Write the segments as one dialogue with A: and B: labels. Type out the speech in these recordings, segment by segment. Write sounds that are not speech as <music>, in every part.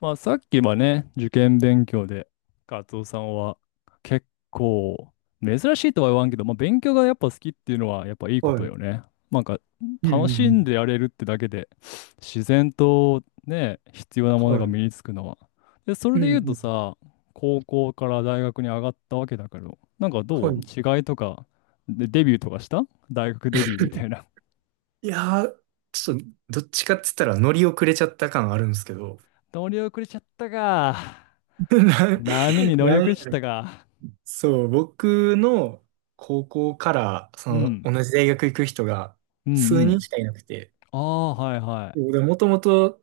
A: まあさっきはね、受験勉強で、カツオさんは結構珍しいとは言わんけど、まあ勉強がやっぱ好きっていうのはやっぱいいこ
B: は
A: と
B: い。
A: よね。なんか
B: うんう
A: 楽
B: んう
A: しん
B: ん。
A: でやれるってだけで、自然とね、必要なもの
B: は
A: が
B: い。
A: 身につくのは。で、それ
B: う
A: で
B: んう
A: 言うと
B: ん。
A: さ、高校から大学に上がったわけだけど、なんか
B: は
A: どう
B: い。
A: 違いとか、で、デビューとかした大学デビューみたいな。
B: い <laughs> やー、ちょっと、どっちかって言ったら乗り遅れちゃった感あるんですけど。
A: <laughs> 乗り遅れちゃったか。波に
B: <laughs>
A: 乗り
B: な
A: 遅れちゃっ
B: な
A: たか。
B: そう、僕の高校から、そ
A: う
B: の、
A: ん。
B: 同じ大学行く人が
A: う
B: 数
A: んう
B: 人
A: ん。
B: しかいなくて、
A: ああ、はいは
B: もともと、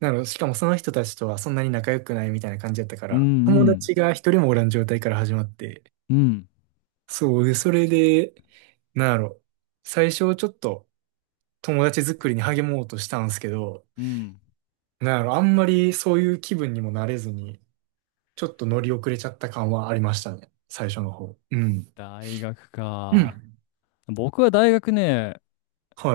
B: しかもその人たちとはそんなに仲良くないみたいな感じだったか
A: い。うんう
B: ら、友
A: ん。
B: 達が一人もおらん状態から始まって、
A: うん。
B: そう、で、それで、なんやろ、最初ちょっと、友達作りに励もうとしたんですけど、
A: うん。
B: なんやろ、あんまりそういう気分にもなれずに、ちょっと乗り遅れちゃった感はありましたね。最初の方。うん。
A: 大学
B: う
A: か。
B: ん。
A: 僕は大学ね、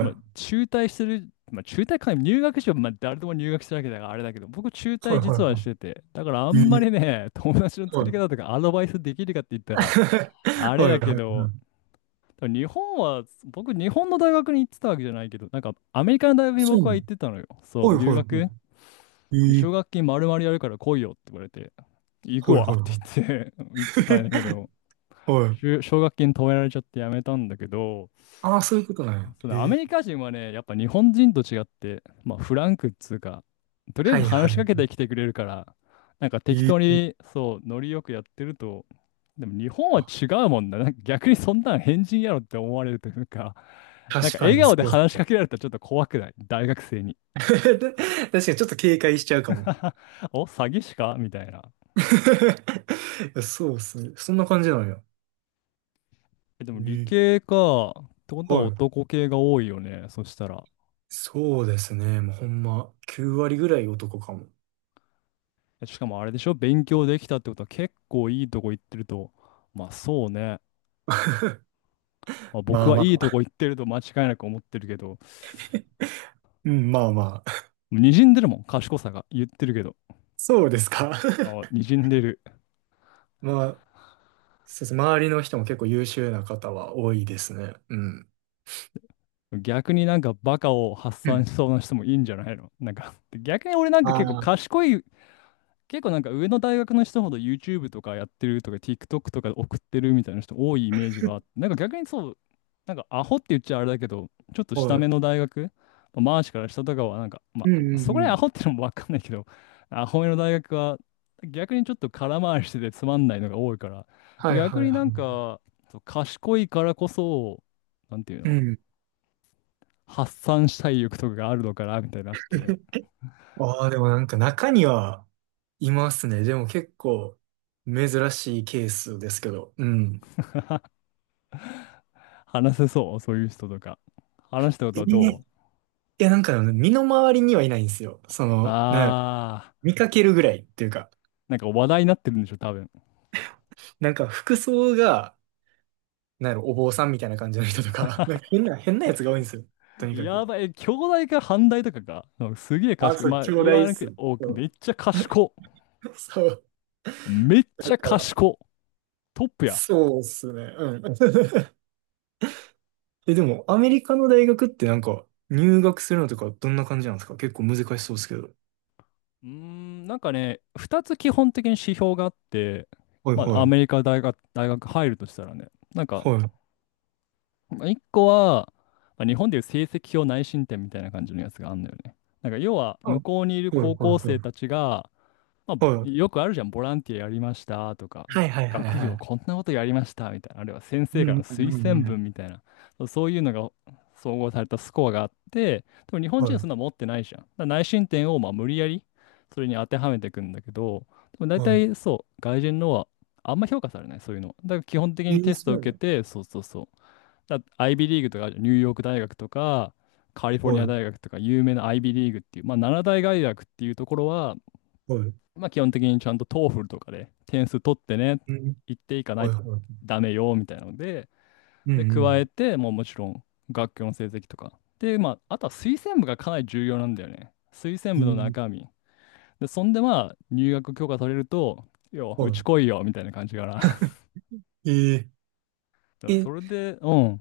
A: まあ、中退する、まあ、中退か、入学しよう、まあ、誰でも入学してるわけだからあれだけど、僕中
B: いは
A: 退
B: いはい
A: 実は
B: は
A: してて、だからあ
B: い。
A: んまり
B: え
A: ね、友達の
B: え
A: 作
B: は
A: り方
B: い。
A: とかアドバイスできるかって言ったら、あ
B: <laughs>
A: れ
B: はいは
A: だ
B: い
A: け
B: はい。
A: ど、多分日本は、僕、日本の大学に行ってたわけじゃないけど、なんか、アメリカの大学に
B: そう
A: 僕
B: な
A: は
B: の。
A: 行ってたのよ。そう、
B: はい
A: 留
B: はいは
A: 学。で
B: い。
A: 奨
B: え
A: 学
B: え
A: 金丸々やるから来いよって言われて、行く
B: はいは
A: わ
B: い
A: って
B: は
A: 言って <laughs> 言ってたんだけど、
B: い。<laughs> はい。
A: 奨学金止められちゃってやめたんだけど、
B: ああ、そういうことなんや。
A: そのア
B: え
A: メリ
B: え
A: カ人はね、やっぱ日本人と違って、まあフランクっつうか、とりあえ
B: は
A: ず
B: いは
A: 話しかけて
B: い。
A: きてくれるから、なんか適
B: え
A: 当に
B: え
A: そう、ノリよくやってると、でも日本は違うもんだ。なんか逆にそんなん変人やろって思われるというか、なん
B: 確
A: か
B: か
A: 笑
B: に、そ
A: 顔で
B: うっす。
A: 話しかけられたらちょっと怖くない大学生に。
B: <laughs> 確かにちょっと警戒しちゃうかも。
A: <laughs> お、詐欺師かみたいな。
B: <laughs> いやそうっすね。そんな感じなんや。
A: えでも理
B: え
A: 系か。ってことは
B: はい。
A: 男系が多いよね。そしたら。
B: そうですね。もうほんま、9割ぐらい男かも。
A: しかもあれでしょ勉強できたってことは結構いいとこ行ってると。まあそうね。まあ、僕
B: まあ
A: は
B: まあ。
A: いいと
B: <laughs>
A: こ行ってると間違いなく思ってるけど、
B: うん、まあまあ。<laughs>
A: 滲んでるもん、賢さが言ってるけど。
B: そうですか。
A: あ、
B: <laughs>
A: にじんでる。
B: まあ、そうです。周りの人も結構優秀な方は多いですね。うん。
A: 逆になんかバカを発
B: う
A: 散
B: ん。
A: しそうな人もいいんじゃないのなんか、逆に俺なんか結構
B: あ
A: 賢い結構なんか上の大学の人ほど YouTube とかやってるとか TikTok とかで送ってるみたいな人多いイメージがあって、なんか逆にそう、なんかアホって言っちゃあれだけど、ちょっと
B: あ、
A: 下
B: はい。
A: 目の大学、まあマーシから下とかはなんか、
B: う
A: ま
B: んう
A: あ、そ
B: ん
A: こ
B: う
A: ら辺ア
B: ん。
A: ホってのもわかんないけど、アホ目の大学は逆にちょっと空回りしててつまんないのが多いから、
B: はいは
A: 逆
B: い
A: に
B: は
A: なんか、そう賢いからこそ、なんていう
B: い。う
A: の、
B: ん。
A: 発散したい欲とかがあるのかなみたいになって、
B: <laughs> ああ、でもなんか中にはいますね。でも結構珍しいケースですけど。うん。
A: 話せそう、そういう人とか。話したこと
B: え
A: は
B: ー
A: どう
B: いや、なんかあの身の回りにはいないんですよ。その、なんやろ
A: ああ、
B: 見かけるぐらいっていうか。
A: なんか話題になってるんでしょ、多分。
B: なんか服装が、なんやろ、お坊さんみたいな感じの人とか、<laughs> なんか変なやつが多いんですよ。とにかく。
A: やばい、え兄弟か反対とかか。うんすげえ
B: あ、
A: 賢い。
B: そう、
A: まあ、
B: 兄
A: 言わ
B: 弟っ
A: なくて、
B: す。
A: お、
B: そ
A: め
B: う。
A: っちゃ賢。
B: そう、
A: めっち
B: だ
A: ゃ
B: から、
A: 賢。トップや。
B: そうっすね。うん。<laughs> え、でも、アメリカの大学ってなんか、入学するのとかどんな感じなんですか？結構難しそうですけど。
A: うーん、なんかね、2つ基本的に指標があって、
B: はい
A: まあ、
B: は
A: ア
B: い。
A: メリカ大学、大学入るとしたらね、なんか、
B: はい。
A: 1個は、まあ、日本でいう成績表内申点みたいな感じのやつがあるんだよね。なんか、要は、
B: あ、
A: 向
B: は
A: こうにいる
B: いはい
A: 高校
B: は
A: 生
B: い。
A: たちが、まあ、ぼ
B: はい。
A: よくあるじゃん、ボランティアやりましたとか、
B: はいはいはい
A: 学
B: は
A: 業こ
B: い。
A: んなことやりましたみたいな、あるいは先
B: う
A: 生からの
B: んうんう
A: 推薦
B: んうん。
A: 文みたいな、そうそういうのが総合されたスコアがあって、でも日本人はそ
B: は
A: んなの持ってないじゃん。だから内申点をまあ無理やりそれに当てはめていくんだけど、でも大
B: い。は
A: 体そう、外人のはあんま評価されない、そういうのは。だから基本的
B: い。え
A: に
B: ー、
A: テストを
B: そうな
A: 受け
B: の。
A: て、そうそうそう。だ IB リーグとかあるじゃん、ニューヨーク大学とか、カリフォルニ
B: は
A: ア
B: い。
A: 大学とか有名な IB リーグっていう、まあ、7大外学っていうところは
B: はい。
A: まあ、基本的にちゃんと TOEFL とかで点数取ってね、
B: うん。
A: 行っていかない
B: はい
A: と
B: はい。
A: ダメよみたいなので、
B: う
A: で、
B: んう
A: 加え
B: ん。
A: て、もうもちろん学級の成績とか。で、まあ、あとは推薦部がかなり重要なんだよね。推薦
B: え
A: 部の
B: ー、
A: 中身。で、そんでまあ、入学許可されると、よ、う
B: は
A: ち来いよみたいな感じかな。<laughs> だか
B: い。えー、
A: らそれ
B: え、
A: で、うん、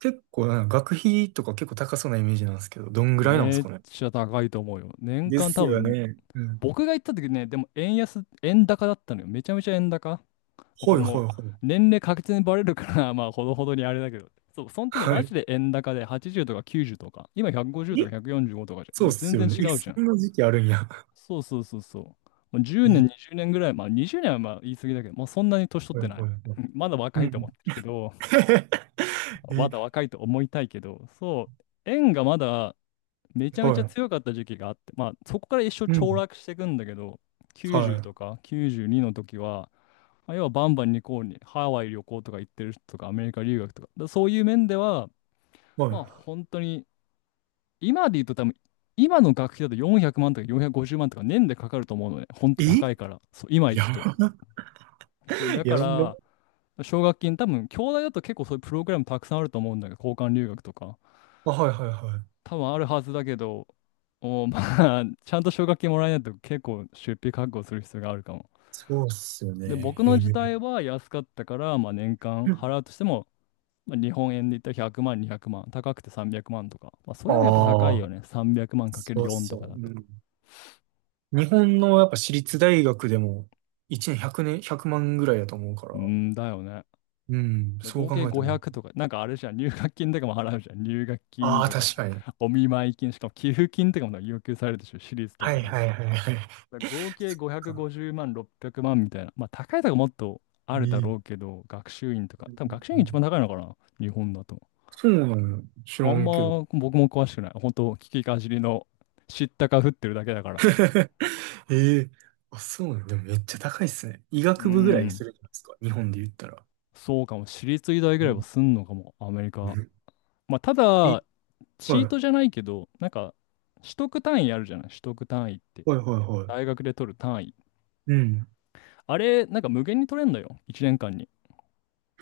B: 結構なんか学費とか結構高そうなイメージなんですけど、どんぐらいなんで
A: め
B: す
A: っ
B: かね？
A: ちゃ高いと思うよ。年
B: で
A: 間
B: す
A: 多
B: よ
A: 分、
B: ね。うん。
A: 僕が行った時ね、でも円安、円高だったのよ。めちゃめちゃ円高。これ
B: はいは
A: もう
B: いは
A: 年齢確実にバレるから <laughs> まあほどほどにあれだけど。そう、その時
B: い。
A: マ
B: は
A: ジで円高で80とか90とか、今150
B: い。
A: とか
B: え
A: 145とかじゃん。
B: そう
A: も
B: っ
A: う全
B: すよ
A: 然
B: ね。
A: 違
B: え、
A: う
B: そ
A: じゃん。
B: んな時期あるんや。
A: そうそうそうそう。もう
B: <laughs>
A: 10年、
B: え、
A: 20年ぐらい、まあ20年はまあ言い過ぎだけど、もうそんなに年取っ
B: はい
A: てない。
B: はいは
A: <laughs>
B: い。
A: うんまだ若
B: う
A: いと思っ
B: ん。
A: てるけど、まだ
B: <laughs>
A: 若いと思いたいけど、そう、円がまだめちゃ
B: え、
A: めち
B: は
A: ゃ
B: い。
A: 強かった時期があって、まあそこから一生
B: う
A: 凋
B: ん。
A: 落していくんだけど、90
B: は
A: とか92の時は、まあ、要はバンバンにこうにハワイ旅行とか行ってる人とかアメリカ留学とか、だそういう面では、
B: い。
A: まあ
B: は
A: 本当に今で言うと多分今の学費だと400万とか450万とか年でかかると思うのね。本当
B: い。
A: 高
B: え
A: いから。そう、今行
B: や
A: くと。
B: ば。
A: そう、だ
B: <laughs> や
A: か
B: ば。
A: ら奨学金多分、兄弟だと結構そういうプログラムたくさんあると思うんだけど、交換留学とか。
B: あ、はいはいはい。
A: 多分あるはずだけど、おまあ、<laughs> ちゃんと奨学金もらえないと結構出費覚悟する必要があるかも。
B: そうっすよ
A: で、
B: ね。
A: 僕
B: へ
A: の
B: え。
A: 時代は安かったから、まあ、年間払うとしても、まあ、日本円で言ったら100万、200万、高くて300万とか。まあ、そ
B: あ
A: れでもやっぱ高い
B: あ、
A: よね。300万かける
B: そうっ
A: 4
B: す
A: と
B: よ。
A: かだ
B: う
A: と。
B: ん、日本のやっぱ私立大学でも1年1年、100万ぐらいだと思うから。
A: うーんだよね。
B: うん、
A: で
B: そう
A: 合
B: 考
A: 計
B: えたらね。
A: 500とか、なんかあれじゃん、入学金とかも払うじゃん。入学
B: あ
A: 金
B: あ、
A: とか、
B: 確かに。
A: お見舞い金、しかも寄付金とかも要求されるでしょ、私立と
B: は
A: か
B: い
A: だ
B: は
A: と。
B: いはいはい。
A: 合
B: <laughs> そ
A: 計
B: っか。
A: 550万、600万みたいな。まあ、高いとかもっとあるだ
B: え
A: ろう
B: え
A: けど、学習院とか。
B: うん
A: 多分
B: うん
A: 学習
B: う
A: 院一番
B: ん。
A: 高いのかな日本だと。
B: そうなのよ。知
A: あ
B: ら
A: ん
B: んけど。
A: ま僕も詳しくない。本当聞きかじりの知ったか振ってるだけだから。
B: <laughs> ええあ、そうなの。でもめっちゃ高いっすね。医
A: うー
B: 学部ぐらいす
A: ん。
B: るじゃないですか。日本で言ったら。
A: そうかも。私立医大ぐ
B: う
A: らいは
B: ん。
A: すんのかも。アメリ
B: う
A: カ。
B: ん
A: まあ、た
B: え、
A: だ、チ
B: は
A: ー
B: い。
A: トじゃないけど、なんか、取得単位あるじゃない取得単位って。
B: はいはいはい。
A: 大学で取る単位。
B: うん。
A: あれ、なんか無限に取れんのよ。1年間に。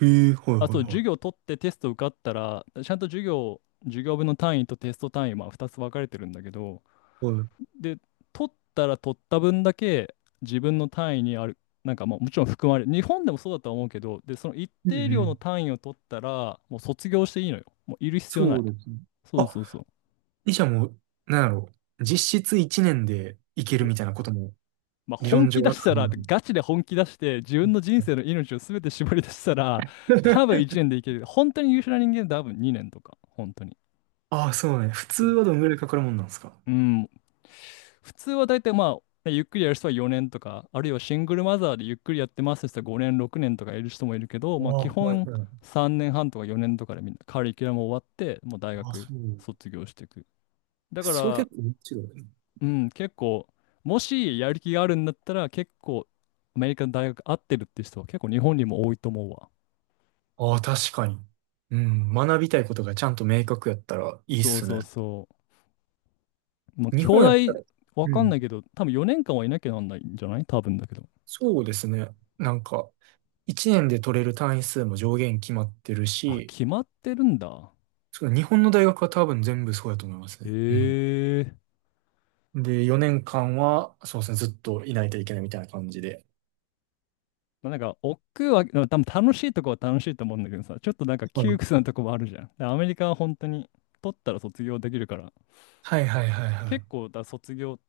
B: へえ、はいはい
A: あ、そう、授
B: は
A: 業取ってテスト受かったら、ちゃんと授業、授業分の単位とテスト単位、まあ2つ分かれてるんだけど、
B: い。はい。
A: で、取ったら取った分だけ自分の単位にある、なんかまあもちろん含まれる、日本でもそうだとは思うけど、で、その一
B: うん
A: 定
B: う
A: 量の
B: ん。
A: 単位を取ったら、もう卒業していいのよ。もういる必要な
B: そ
A: い。
B: うですね。
A: そう
B: あ、
A: そうそう。
B: 医者も、なんやろう。実質1年でいけるみたいなことも
A: まあ
B: 理
A: 本
B: 論上
A: 気出
B: は
A: し
B: 可
A: た
B: 能
A: ら、
B: なの。
A: ガチで本気出して、自
B: う
A: 分の人生の命を全て絞り出したら、多分
B: ん。
A: 1年でいける。本当に優秀な人間は多分2年とか、本当に。
B: ああ、そうね。普通はどんぐらいかかるもんなんですか？
A: うん。普通は大体まあ、ねゆっくりやる人は4年とか、あるいはシングルマザーでゆっくりやってますって人は5年、6年とかいる人もいるけど、
B: あ
A: まあ
B: あ、
A: 基
B: はい
A: 本
B: はい。
A: 3年半とか4年とかでみんなカリキュラム終わって、もう大
B: あ、
A: 学
B: そう。
A: 卒業していく。だか
B: それ
A: ら、
B: 結構違うね。
A: うん、結構、もしやる気があるんだったら、結構アメリカの大学合ってるって人は結構日本にも多いと思うわ。
B: ああ、確かに。うん、学びたいことがちゃんと明確やったらいいっ
A: そう
B: す
A: そ
B: ね。
A: うそう。まあ
B: 日本やっ
A: 兄
B: た
A: 弟、
B: ら、
A: わ
B: う
A: かん
B: ん、
A: ないけど、多分4年間はいなきゃなんないんじゃない多分だけど。
B: そうですね。なんか、1年で取れる単位数も上限決まってる
A: あ、
B: し、
A: 決まってるんだ。
B: そう日本の大学は多分全部そうやと思いますね。うん。
A: ええ
B: で、4年間は、そうですね、ずっといないといけないみたいな感じで。
A: まあ、なんか、億劫は、でも多分楽しいとこは楽しいと思うんだけどさ、ちょっとなんか
B: は
A: 窮
B: い。
A: 屈なとこもあるじゃん。でアメリカは本当に、取ったら卒業できるから、
B: はいはいはいはい。
A: 結構、だ卒業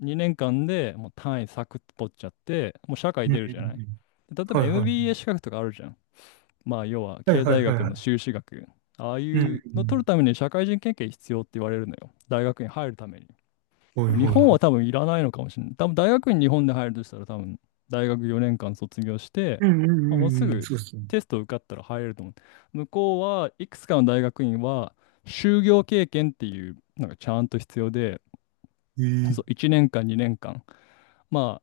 A: 2年間でもう単位サクッと取っちゃって、もう社会
B: うんう
A: 出るじゃない。
B: んうん。
A: で例え
B: は
A: ば
B: いはい。
A: MBA 資格とかあるじゃん。まあ、要は
B: はい
A: 経
B: はい
A: 済
B: はい
A: 学
B: は
A: の
B: い。
A: 修士学。ああい
B: うん。うん
A: う
B: う
A: の取
B: ん
A: るために社会人経験必要って言われるのよ。大学に入るために。
B: は
A: で
B: い
A: も日
B: はい
A: 本
B: は
A: は
B: い。
A: 多分いらないのかもしれない。多分大学院日本で入るとしたら多分大学4年間卒業して、
B: うんうん
A: まあ、も
B: う
A: うす
B: んうん。
A: ぐ
B: そうですね。
A: テスト受かったら入れると思う。向こうはいくつかの大学院は就業経験っていうのがちゃんと必要で、
B: え
A: そう
B: え
A: 1年間2年間、まあ、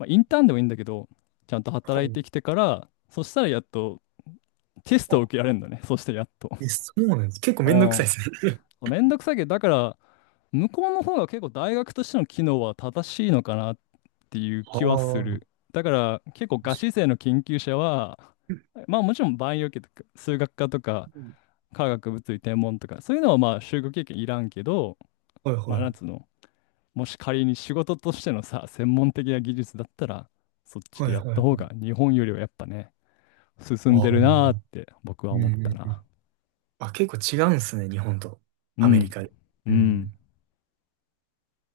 A: まあインターンでもいいんだけど、ちゃんと
B: は
A: 働い
B: い。
A: てきてから、そしたらやっとテストを
B: あ、
A: 受けられるんだね。そしてやっと。
B: え、そうなんです。結構めんどくさい
A: あ
B: ですね。
A: あ。めんどくさいけど、だから向こうの方が結構大学としての機能は正しいのかなっていう
B: <laughs> ああ。
A: 気はす
B: うん
A: る。だから結構ガチ勢の研究者は、まあもちろんバイオ系とか数学科とか化学物理天文とかそういうのはまあ就学経験いらんけど、
B: はい
A: まあ
B: は
A: なん
B: い。
A: つうの、もし仮に仕事としてのさ、専門的な技術だったらそっち
B: は
A: で
B: い
A: やっ
B: はいは
A: た
B: い。
A: 方が日本よりはやっぱね、進
B: あ
A: ん
B: あ。
A: で
B: う
A: る
B: ん
A: なーって僕は思っ
B: う
A: た
B: んう
A: な。
B: ん。あ、結構違うんですね、日本と
A: う
B: アメリ
A: ん。
B: カで。
A: う
B: う
A: ん。
B: ん